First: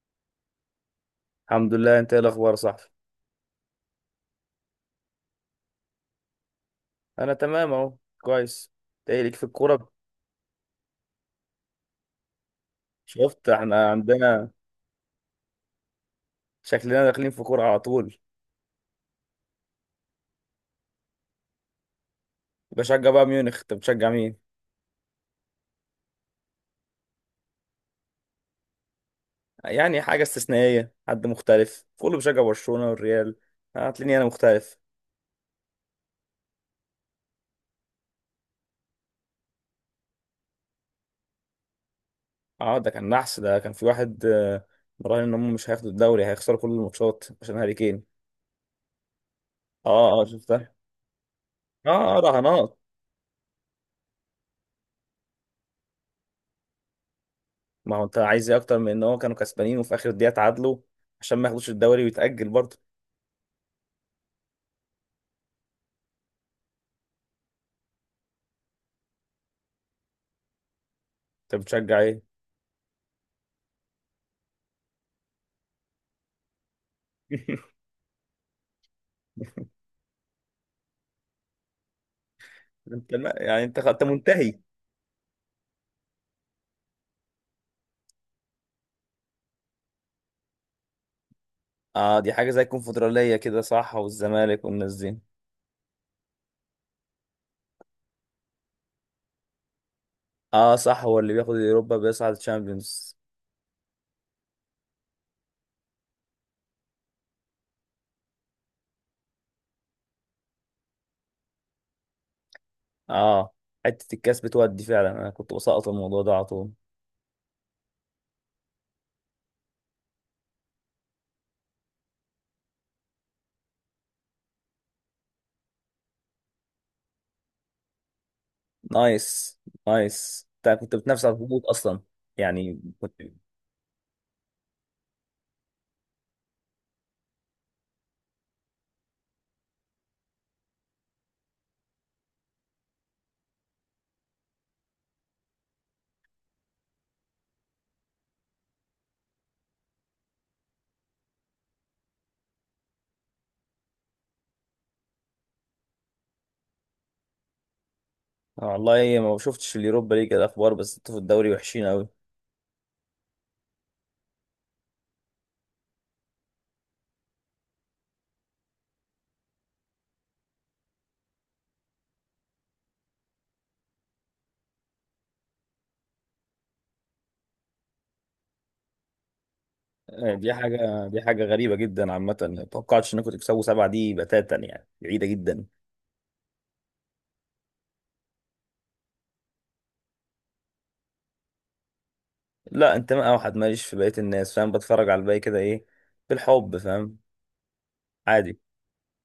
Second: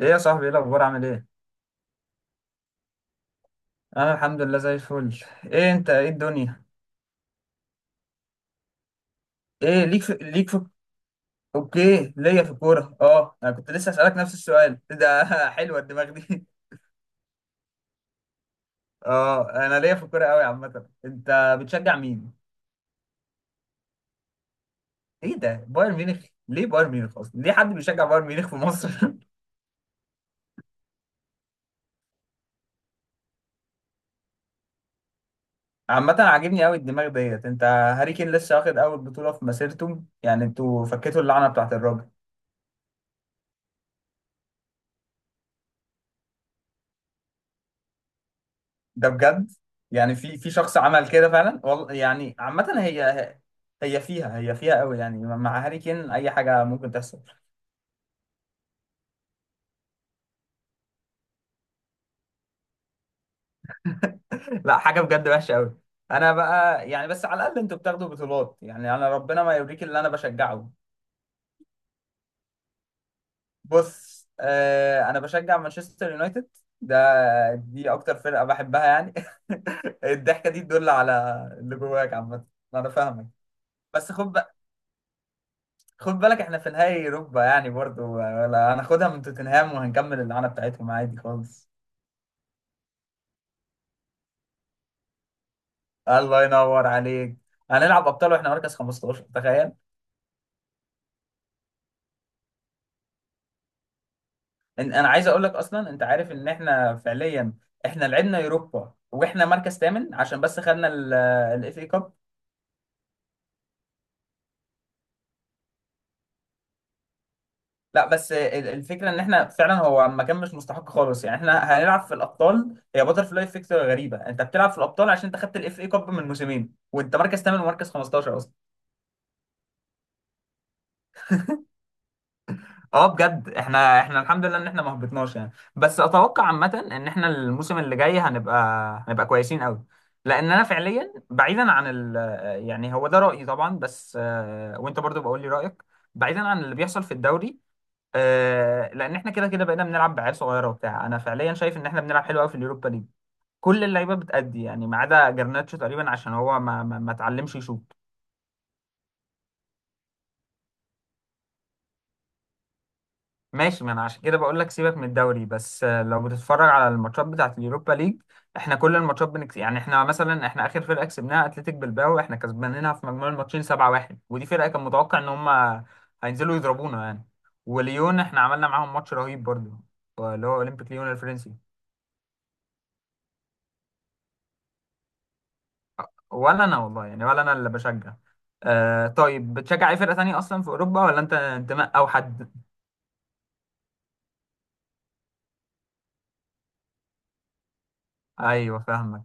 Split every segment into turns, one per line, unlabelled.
ايه يا صاحبي، ايه الاخبار؟ عامل ايه؟
الحمد لله، انت ايه الاخبار يا صاحبي؟
انا الحمد لله زي الفل. ايه انت؟ ايه الدنيا؟
انا تمام اهو، كويس. انت ايه ليك في
ايه،
الكوره؟
ليك في. اوكي، ليا في الكوره. اه،
شفت،
انا كنت
احنا
لسه اسالك نفس
عندنا
السؤال ده. حلوه الدماغ دي.
شكلنا داخلين في كوره على طول.
اه، انا ليا في الكوره قوي عامه. انت بتشجع مين؟
بشجع بقى ميونخ، انت بتشجع مين؟
ايه ده، بايرن ميونخ؟ ليه بايرن ميونخ اصلا؟ ليه حد بيشجع بايرن ميونخ في مصر؟
يعني حاجه استثنائيه، حد مختلف، كله بيشجع برشلونه والريال، هتلاقيني انا مختلف.
عامه عاجبني قوي الدماغ ديت. انت هاري كين لسه واخد اول بطوله في مسيرته، يعني انتوا فكيتوا اللعنه بتاعت الراجل.
اه، ده كان نحس، ده كان في واحد مراهن ان هم مش هياخدوا الدوري، هيخسروا كل الماتشات عشان هاري كين.
ده بجد؟ يعني
اه اه،
في
شفتها.
شخص عمل كده فعلا
اه
والله
اه،
يعني. عامة
رهانات.
هي فيها قوي، يعني مع هاري كين اي حاجة ممكن تحصل.
ما هو انت عايز ايه اكتر من ان هو كانوا كسبانين وفي اخر دقيقه اتعادلوا عشان ما ياخدوش الدوري ويتاجل برضه؟
لا، حاجة بجد وحشة قوي. انا بقى يعني بس على الاقل انتوا بتاخدوا بطولات، يعني انا ربنا ما يوريك اللي انا بشجعه.
انت بتشجع ايه؟
بص، انا بشجع مانشستر يونايتد. ده دي اكتر فرقة بحبها يعني. الضحكة دي تدل على اللي جواك، عامة انا فاهمك.
يعني انت
بس خد
منتهي.
خد بالك، احنا في نهائي اوروبا يعني برضو، ولا هناخدها من توتنهام وهنكمل اللعنه بتاعتهم عادي خالص.
اه، دي حاجه زي الكونفدراليه كده، صح؟ والزمالك والناس دي.
الله ينور عليك. هنلعب ابطال واحنا مركز 15، تخيل.
اه صح، هو اللي بياخد اليوروبا بيصعد الشامبيونز.
انا عايز اقول لك اصلا، انت عارف ان احنا فعليا احنا لعبنا اوروبا واحنا مركز ثامن عشان بس خدنا الاف اي كاب.
اه، حته الكاس بتودي فعلا، انا كنت بسقط الموضوع ده على طول.
لا بس الفكره ان احنا فعلا، هو ما كان مش مستحق خالص يعني احنا هنلعب في الابطال. هي باتر فلاي افكت غريبه، انت بتلعب في الابطال عشان انت خدت الاف اي كاب من موسمين وانت مركز ثامن ومركز 15.
نايس نايس، انت كنت بتنافس على الهبوط اصلا، يعني
اه
كنت.
بجد، احنا الحمد لله ان احنا ما هبطناش يعني، بس اتوقع عامه ان احنا الموسم اللي جاي هنبقى كويسين قوي. لان انا فعليا بعيدا عن يعني هو ده رايي طبعا، بس وانت برضو بقول لي رايك. بعيدا عن اللي بيحصل في الدوري، لان احنا كده كده بقينا بنلعب بعيال صغيره وبتاع. انا فعليا شايف ان احنا بنلعب حلو قوي في اليوروبا ليج. كل اللعيبه بتأدي يعني، ما عدا جرناتشو تقريبا عشان هو ما اتعلمش يشوط.
والله ما شفتش اليوروبا ليج الاخبار، بس انتوا في الدوري وحشين قوي.
ماشي، ما انا عشان كده بقول لك سيبك من الدوري، بس لو بتتفرج على الماتشات بتاعت اليوروبا ليج احنا كل الماتشات بنكس. يعني احنا مثلا، احنا اخر فرقه كسبناها اتلتيك بالباو احنا كسبانينها في مجموع الماتشين 7-1. ودي فرقه كان متوقع ان هم هينزلوا يضربونا يعني. وليون احنا عملنا معاهم ماتش رهيب برضو، اللي
دي
هو اولمبيك
حاجه
ليون
دي حاجه
الفرنسي.
غريبه جدا، عامه ما توقعتش انكم تكسبوا 7 دي بتاتا، يعني بعيده جدا.
ولا انا والله يعني، ولا انا اللي بشجع. طيب بتشجع اي فرقه تانية اصلا في اوروبا، ولا انت انتماء او حد؟
لا، انتماء اوحد ماليش في بقيه الناس، فاهم؟ بتفرج على الباقي كده، ايه بالحب، فاهم؟ عادي.
ايوه فاهمك.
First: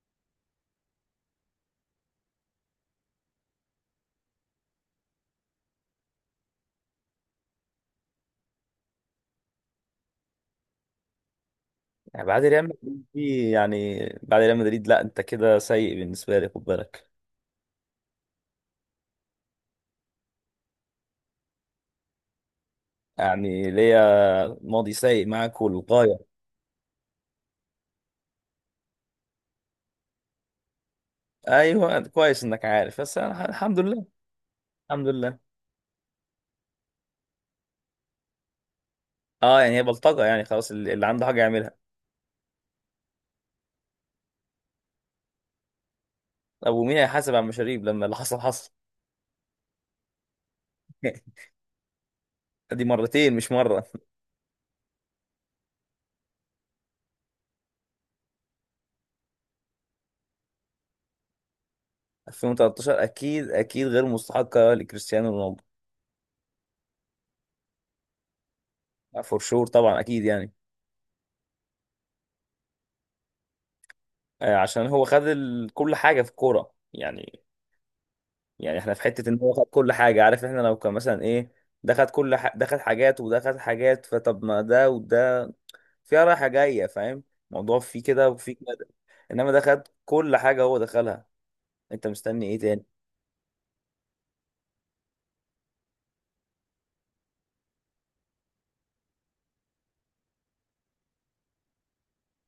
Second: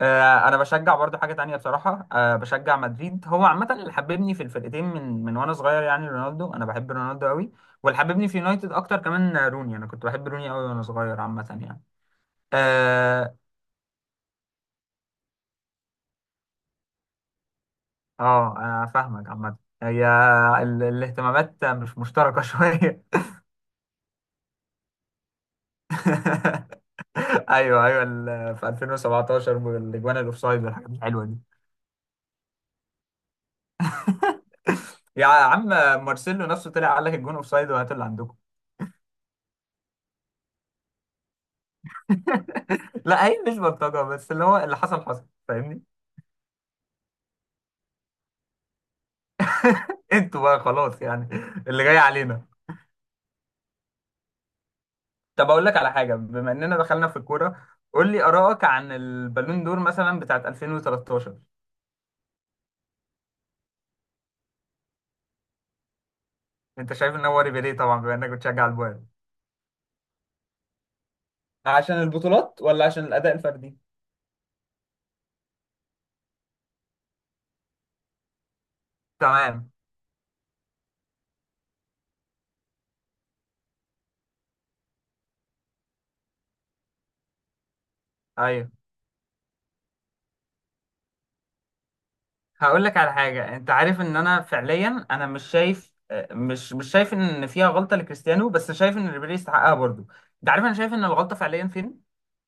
انا بشجع برضو حاجه تانية بصراحه، بشجع مدريد. هو عامه اللي حببني في الفرقتين من وانا صغير، يعني رونالدو، انا بحب رونالدو قوي. واللي حببني في يونايتد اكتر كمان روني، انا كنت بحب روني قوي وانا صغير عامه يعني.
يعني بعد ريال مدريد
اه
دي، يعني بعد ريال مدريد، لا انت كده سيء بالنسبه لي، خد بالك.
اه، انا فاهمك عامه. هي الاهتمامات مش مشتركه شويه.
يعني ليا ماضي سيء معاك والغايه.
ايوه ايوه، في 2017 والاجوان الاوفسايد والحاجات الحلوه دي.
ايوه، كويس انك عارف، بس أنا الحمد لله، الحمد
يا
لله.
عم، مارسيلو نفسه طلع قال لك الجون اوفسايد، وهات اللي عندكم.
اه، يعني هي بلطجه، يعني خلاص، اللي عنده حاجه يعملها.
لا هي مش بلطجة، بس اللي هو اللي حصل حصل، فاهمني.
طب ومين هيحاسب على المشاريب لما اللي حصل حصل؟
انتوا بقى خلاص يعني، اللي جاي علينا.
دي مرتين مش مره.
طب اقول لك على حاجة، بما اننا دخلنا في الكورة قول لي آرائك عن البالون دور مثلا بتاعت 2013.
2013 اكيد اكيد غير مستحقه لكريستيانو رونالدو.
انت شايف ان هو ريبيري، طبعا بما انك بتشجع البايرن،
فور شور طبعا، اكيد يعني.
عشان البطولات ولا عشان الأداء الفردي؟
عشان هو خد كل حاجه في الكوره يعني. يعني احنا في حته ان هو خد
تمام.
كل حاجه، عارف؟ احنا لو كان مثلا ايه، ده خد حاجات وده خد حاجات، فطب ما ده وده، فيها رايحه جايه، فاهم؟ الموضوع فيه كده وفيه
ايوه،
كده. انما ده خد كل حاجه، هو دخلها. انت مستني ايه
هقول
تاني؟
لك على حاجة. انت عارف ان انا فعليا انا مش شايف مش شايف ان فيها غلطة لكريستيانو، بس شايف ان ريبيري يستحقها برضه. انت عارف انا شايف ان الغلطة فعليا فين؟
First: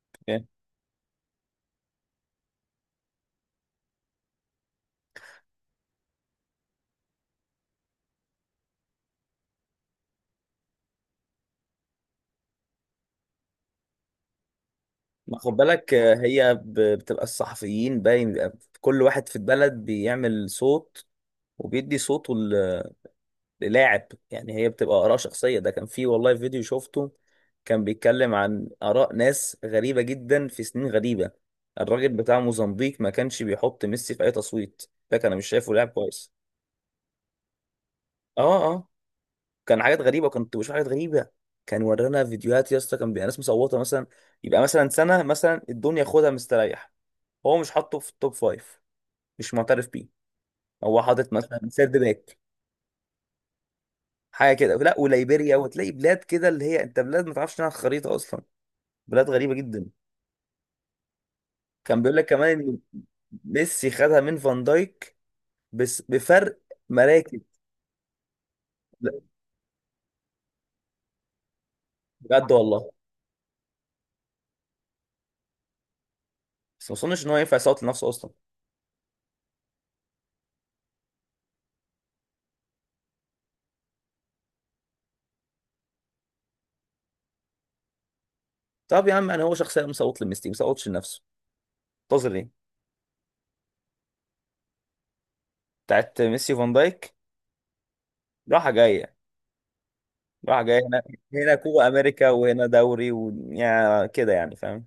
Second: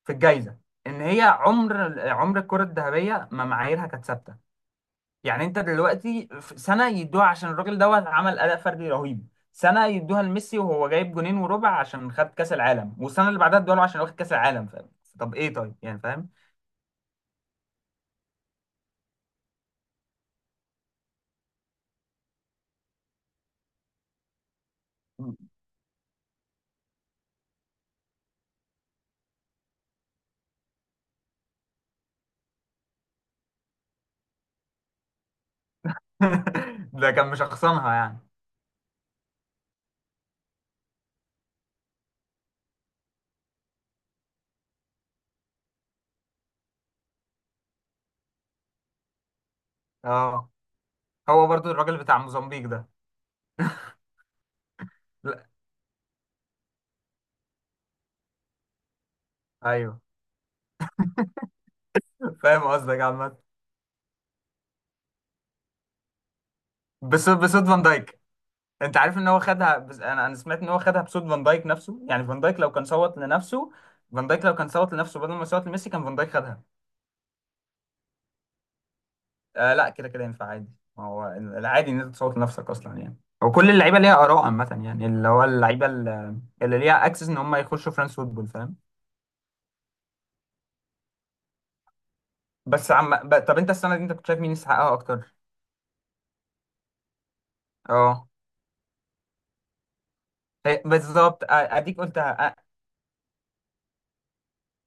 في
فاهم؟
الجايزه. ان هي عمر الكره الذهبيه ما معاييرها كانت ثابته. يعني انت دلوقتي في سنه يدوها عشان الراجل دوت عمل اداء فردي رهيب، سنه يدوها لميسي وهو جايب جونين وربع عشان خد كاس العالم، والسنه اللي بعدها ادوها له عشان واخد كاس العالم، فاهم. طب
ما خد
ايه، طيب
بالك،
يعني فاهم.
هي بتبقى الصحفيين، باين بيبقى كل واحد في البلد بيعمل صوت وبيدي صوته للاعب، يعني هي بتبقى آراء شخصية. ده كان في والله فيديو شفته، كان بيتكلم عن آراء ناس غريبة جدا في سنين غريبة. الراجل بتاع موزمبيق ما كانش بيحط ميسي في أي تصويت، ده كان مش شايفه لاعب كويس.
ده كان مشخصنها يعني.
اه اه، كان حاجات غريبة، كنت بشوف حاجات غريبة. كان ورانا فيديوهات يا اسطى، كان بيبقى ناس مصوتة مثلا، يبقى مثلا سنة مثلا الدنيا خدها مستريح، هو مش حاطه في التوب فايف، مش معترف بيه،
اه،
هو حاطط
هو
مثلا
برضو
سيرد
الراجل بتاع
باك،
موزمبيق ده.
حاجه كده. لا
لا.
وليبيريا، وتلاقي بلاد كده اللي هي انت بلاد ما تعرفش عنها الخريطه اصلا، بلاد غريبة جدا.
ايوه
كان بيقول لك كمان
فاهم
ان
قصدك يا عماد.
ميسي خدها من فان دايك، بس بفرق
بس
مراكز.
بس فان دايك، انت
لا،
عارف ان هو خدها، بس انا سمعت ان هو خدها بصوت فان دايك نفسه. يعني فان
بجد
دايك لو كان
والله.
صوت لنفسه، فان دايك لو كان صوت لنفسه بدل ما يصوت لميسي كان فان دايك خدها.
بس ما اظنش ان هو ينفع يصوت لنفسه اصلا.
آه لا، كده كده ينفع عادي. ما هو العادي ان انت تصوت لنفسك اصلا يعني. وكل اللعيبه ليها اراء عامه يعني، اللي هو اللعيبه اللي اللي ليها اكسس ان هم يخشوا فرانس فوتبول، فاهم.
طب يا عم، انا هو شخصيا مصوت لميسي، ما صوتش لنفسه، منتظر ايه؟
بس عم طب انت السنه دي انت كنت شايف مين يستحقها اكتر؟
بتاعت ميسي وفان دايك،
اه.
راحة جاية، راحة جاية هنا،
بالظبط
هنا كوبا
اديك
امريكا
قلتها.
وهنا دوري، ويعني كده يعني، فاهم؟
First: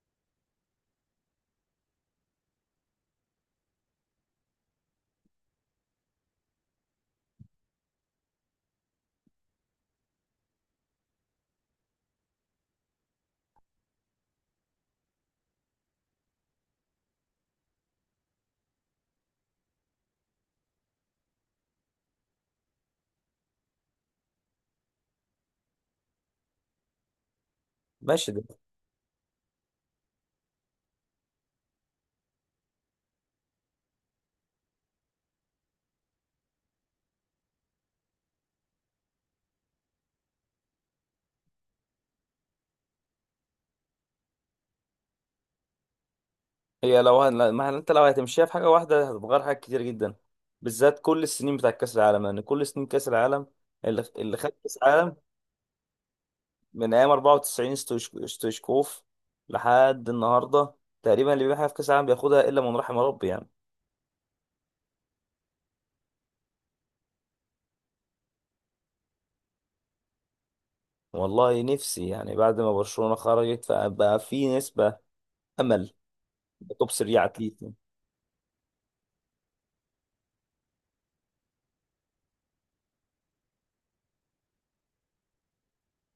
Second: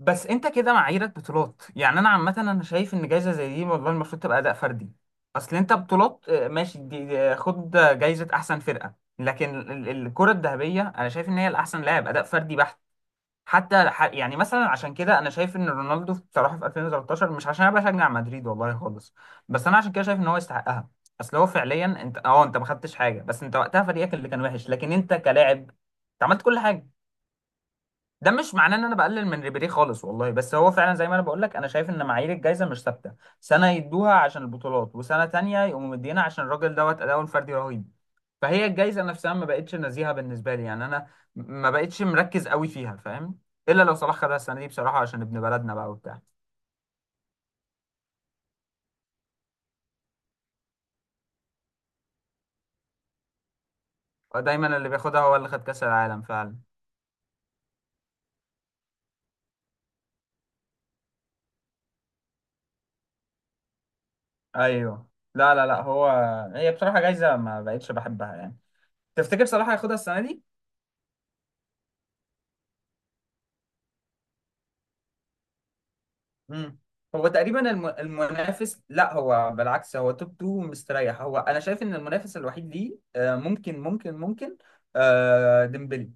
بس انت كده معاييرك بطولات، يعني انا عامه انا شايف ان جايزه زي دي والله المفروض تبقى اداء فردي. اصل انت بطولات، ماشي خد جايزه احسن فرقه. لكن الكره الذهبيه انا شايف ان هي الاحسن لاعب، اداء فردي بحت. حتى يعني مثلا، عشان كده انا شايف ان رونالدو بصراحه في 2013، مش عشان انا بشجع مدريد والله خالص، بس انا عشان كده شايف ان هو يستحقها. اصل هو فعليا، انت ما خدتش حاجه، بس انت وقتها فريقك اللي كان وحش، لكن انت كلاعب انت عملت كل حاجه. ده
ماشي، ده.
مش معناه ان انا بقلل من ريبيري خالص والله، بس هو فعلا زي ما انا بقول لك، انا شايف ان معايير الجائزه مش ثابته. سنه يدوها عشان البطولات، وسنه تانية يقوموا مدينا عشان الراجل دوت اداؤه الفردي رهيب. فهي الجائزه نفسها ما بقتش نزيهه بالنسبه لي، يعني انا ما بقتش مركز قوي فيها، فاهم. الا لو صلاح خدها السنه دي بصراحه، عشان ابن بلدنا بقى وبتاع.
هي لو هن... ما هن- انت لو هتمشيها في حاجة واحدة، هتتغير حاجات كتير جدا، بالذات كل السنين بتاع كأس العالم، لان كل سنين كأس العالم اللي خد كأس
دايما اللي
العالم
بياخدها هو اللي خد كاس العالم فعلا.
من ايام 94 ستويشكوف لحد النهارده، تقريبا اللي بيحقق في كاس العالم بياخدها، الا من رحم ربي يعني.
ايوه. لا لا لا، هو هي بصراحه جايزه ما بقتش بحبها يعني. تفتكر صلاح هياخدها السنه دي؟
والله نفسي، يعني بعد ما برشلونه خرجت فبقى في نسبه امل.
مم.
توب 3
هو
على
تقريبا
اتليتي.
المنافس، لا هو بالعكس، هو توب 2 مستريح. هو انا شايف ان المنافس الوحيد ليه ممكن ممكن ممكن ديمبلي.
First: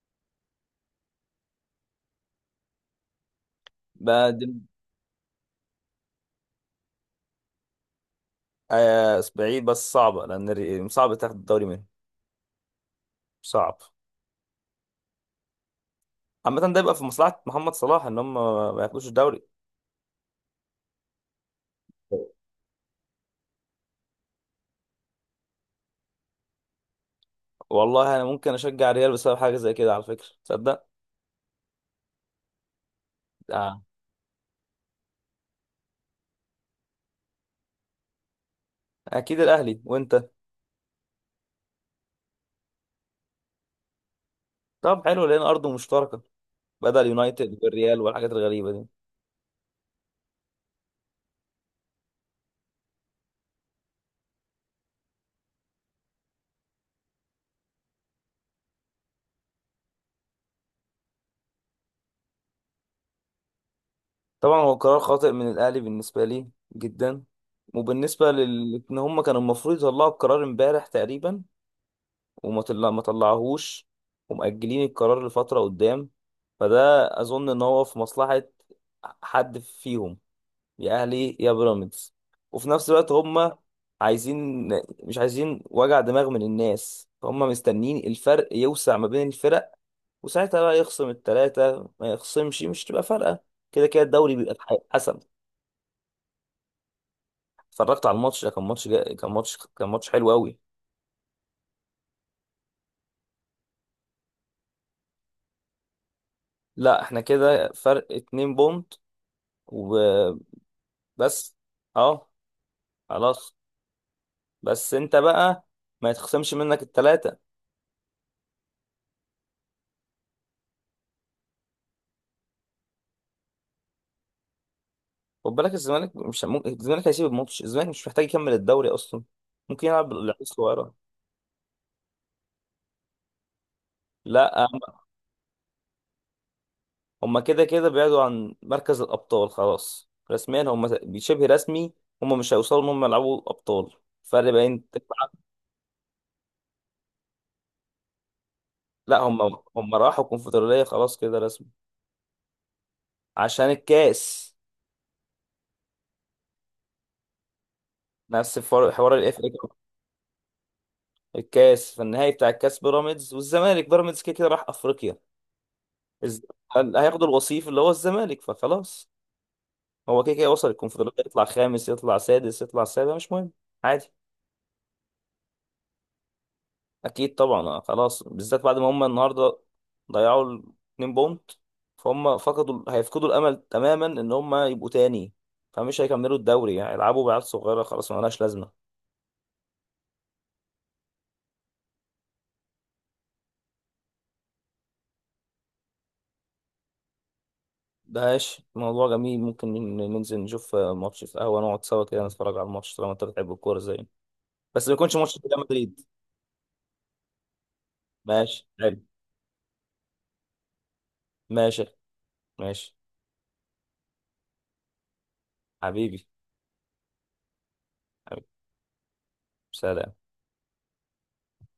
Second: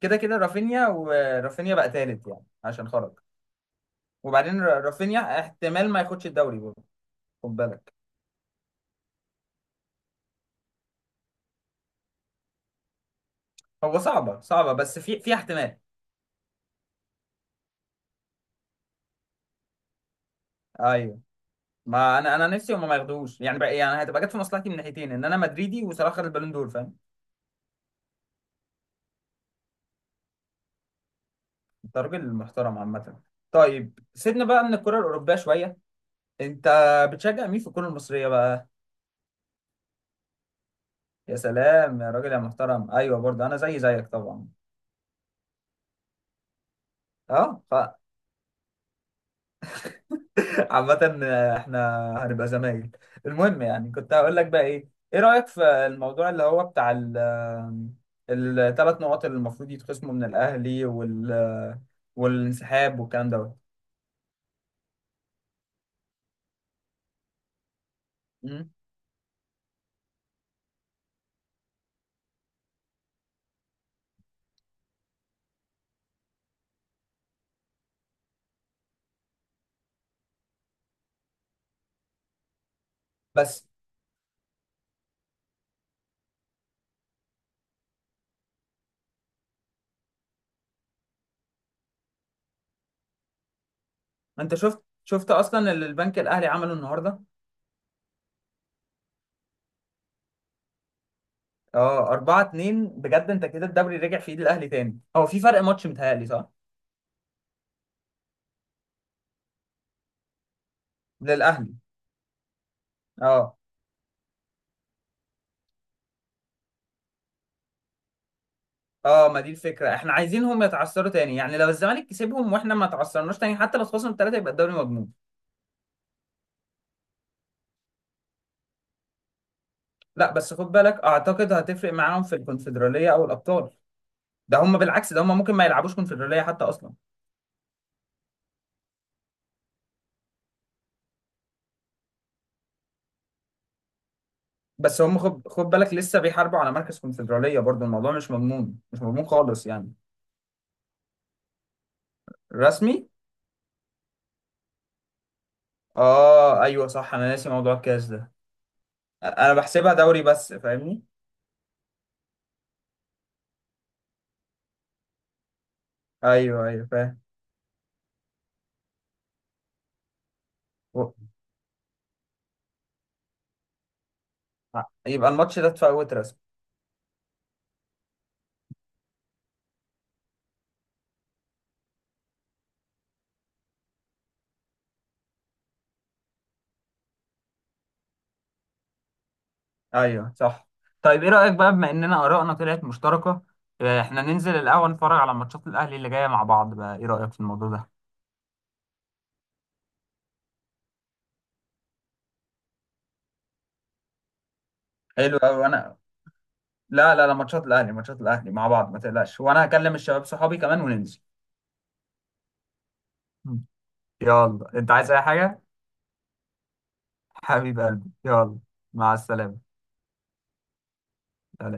كده كده رافينيا، ورافينيا بقى تالت يعني عشان خرج.
بعد
وبعدين رافينيا احتمال ما ياخدش الدوري برضه، خد بالك.
آه، بعيد، بس صعبه لان صعب تاخد الدوري منهم، صعب.
هو صعبة صعبة، بس في احتمال.
عامه ده يبقى في مصلحه محمد صلاح ان هم ما ياخدوش الدوري.
ايوه، ما انا نفسي هما ما ياخدوش يعني بقى، يعني هتبقى جت في مصلحتي من ناحيتين، ان انا مدريدي وصلاح خد البالون دور، فاهم.
والله انا ممكن اشجع الريال بسبب حاجه زي كده، على فكره، تصدق؟
انت راجل محترم عامة.
آه.
طيب سيبنا بقى من الكرة الأوروبية شوية. انت بتشجع مين في الكرة المصرية بقى؟
اكيد الاهلي، وانت؟
يا سلام يا راجل يا محترم، ايوه برضه انا زي زيك طبعا.
طب حلو لان ارضه مشتركه، بدأ اليونايتد
اه
والريال والحاجات الغريبة دي.
عامة احنا هنبقى زمايل. المهم، يعني كنت هقول لك بقى، ايه رأيك في الموضوع اللي هو بتاع الثلاث نقط اللي المفروض يتخصموا من الاهلي، والانسحاب والكلام دوت؟
طبعا هو قرار خاطئ من الأهلي بالنسبة لي، جدا. وبالنسبة
مم.
لل، إن هم كانوا المفروض يطلعوا القرار امبارح تقريبا، وما طلع... ما طلعهوش، ومأجلين القرار لفترة قدام. فده أظن إن هو في مصلحة حد فيهم، يا أهلي يا بيراميدز، وفي نفس الوقت هم
بس
عايزين مش عايزين وجع دماغ من الناس، فهم مستنيين الفرق يوسع ما بين الفرق، وساعتها بقى يخصم التلاتة ما يخصمش، مش تبقى فارقة، كده كده الدوري
انت
بيبقى
شفت
حسب.
شفت اصلا اللي البنك الاهلي عمله النهارده؟
اتفرجت على الماتش، ده كان ماتش جا... كان ماتش كان ماتش حلو قوي.
اه 4-2، بجد انت كده الدوري رجع في ايد الاهلي تاني. هو في فرق ماتش، متهيألي صح؟
لا، احنا كده فرق 2 بونت، وبس.
للاهلي.
اه، خلاص.
اه
بس انت بقى ما يتخصمش منك التلاتة.
اه، ما دي الفكره، احنا عايزينهم يتعثروا تاني. يعني لو الزمالك كسبهم واحنا ما تعثرناش تاني، حتى لو خسرنا ثلاثه يبقى الدوري مضمون.
خد بالك الزمالك مش ممكن، الزمالك هيسيب الماتش، الزمالك مش محتاج يكمل الدوري اصلا، ممكن يلعب
لا
بالعيال
بس خد
الصغيرة.
بالك، اعتقد هتفرق معاهم في الكونفدراليه او الابطال. ده
لا،
هم بالعكس، ده هم ممكن ما يلعبوش كونفدراليه حتى اصلا.
هما كده كده بعدوا عن مركز الأبطال خلاص، رسميا هما شبه رسمي، هما مش هيوصلوا إن هما يلعبوا أبطال، فرق بين
بس هم
9.
خد بالك لسه بيحاربوا على مركز كونفدراليه برضو، الموضوع مش مضمون مش
لا،
مضمون
هما
خالص يعني.
هما راحوا الكونفدرالية خلاص كده، رسمي،
رسمي.
عشان الكاس.
اه ايوه صح، انا ناسي موضوع الكاس ده.
حوار الاف اي
انا
كاب.
بحسبها دوري بس، فاهمني.
الكاس، في النهائي بتاع الكاس، بيراميدز والزمالك، بيراميدز كده كده راح أفريقيا، الز-
ايوه ايوه
اللي
فاهم.
هياخدوا الوصيف اللي هو الزمالك، فخلاص، هو كده كده وصل
و-
الكونفدرالية، يطلع خامس يطلع سادس يطلع سابع مش مهم، عادي.
يبقى الماتش ده اتفوت رسمي.
اكيد طبعا، خلاص، بالذات بعد ما هم النهارده ضيعوا 2 بونت، فهم هيفقدوا الامل تماما ان هم يبقوا تاني، فمش هيكملوا الدوري يعني، يلعبوا بعيال صغيره، خلاص ما لهاش لازمه.
ايوه صح. طيب ايه رأيك بقى، بما اننا آرائنا طلعت مشتركة، احنا ننزل القهوة نتفرج على ماتشات الأهلي اللي جاية مع بعض بقى، ايه رأيك في الموضوع ده؟
ماشي، موضوع جميل، ممكن ننزل نشوف ماتش في قهوه، نقعد سوا كده، نتفرج على الماتش طالما انت بتحب الكوره زينا، بس ما يكونش ماتش
حلو قوي،
ريال
وانا...
مدريد.
لا لا لا، ماتشات الاهلي
ماشي
مع بعض، ما
حلو،
تقلقش، وانا هكلم الشباب صحابي كمان وننزل.
ماشي ماشي.
مم. يلا، انت عايز اي حاجة؟
حبيبي،
حبيب قلبي
حبيبي.
يلا. مع السلامة.
سلام.
سلام.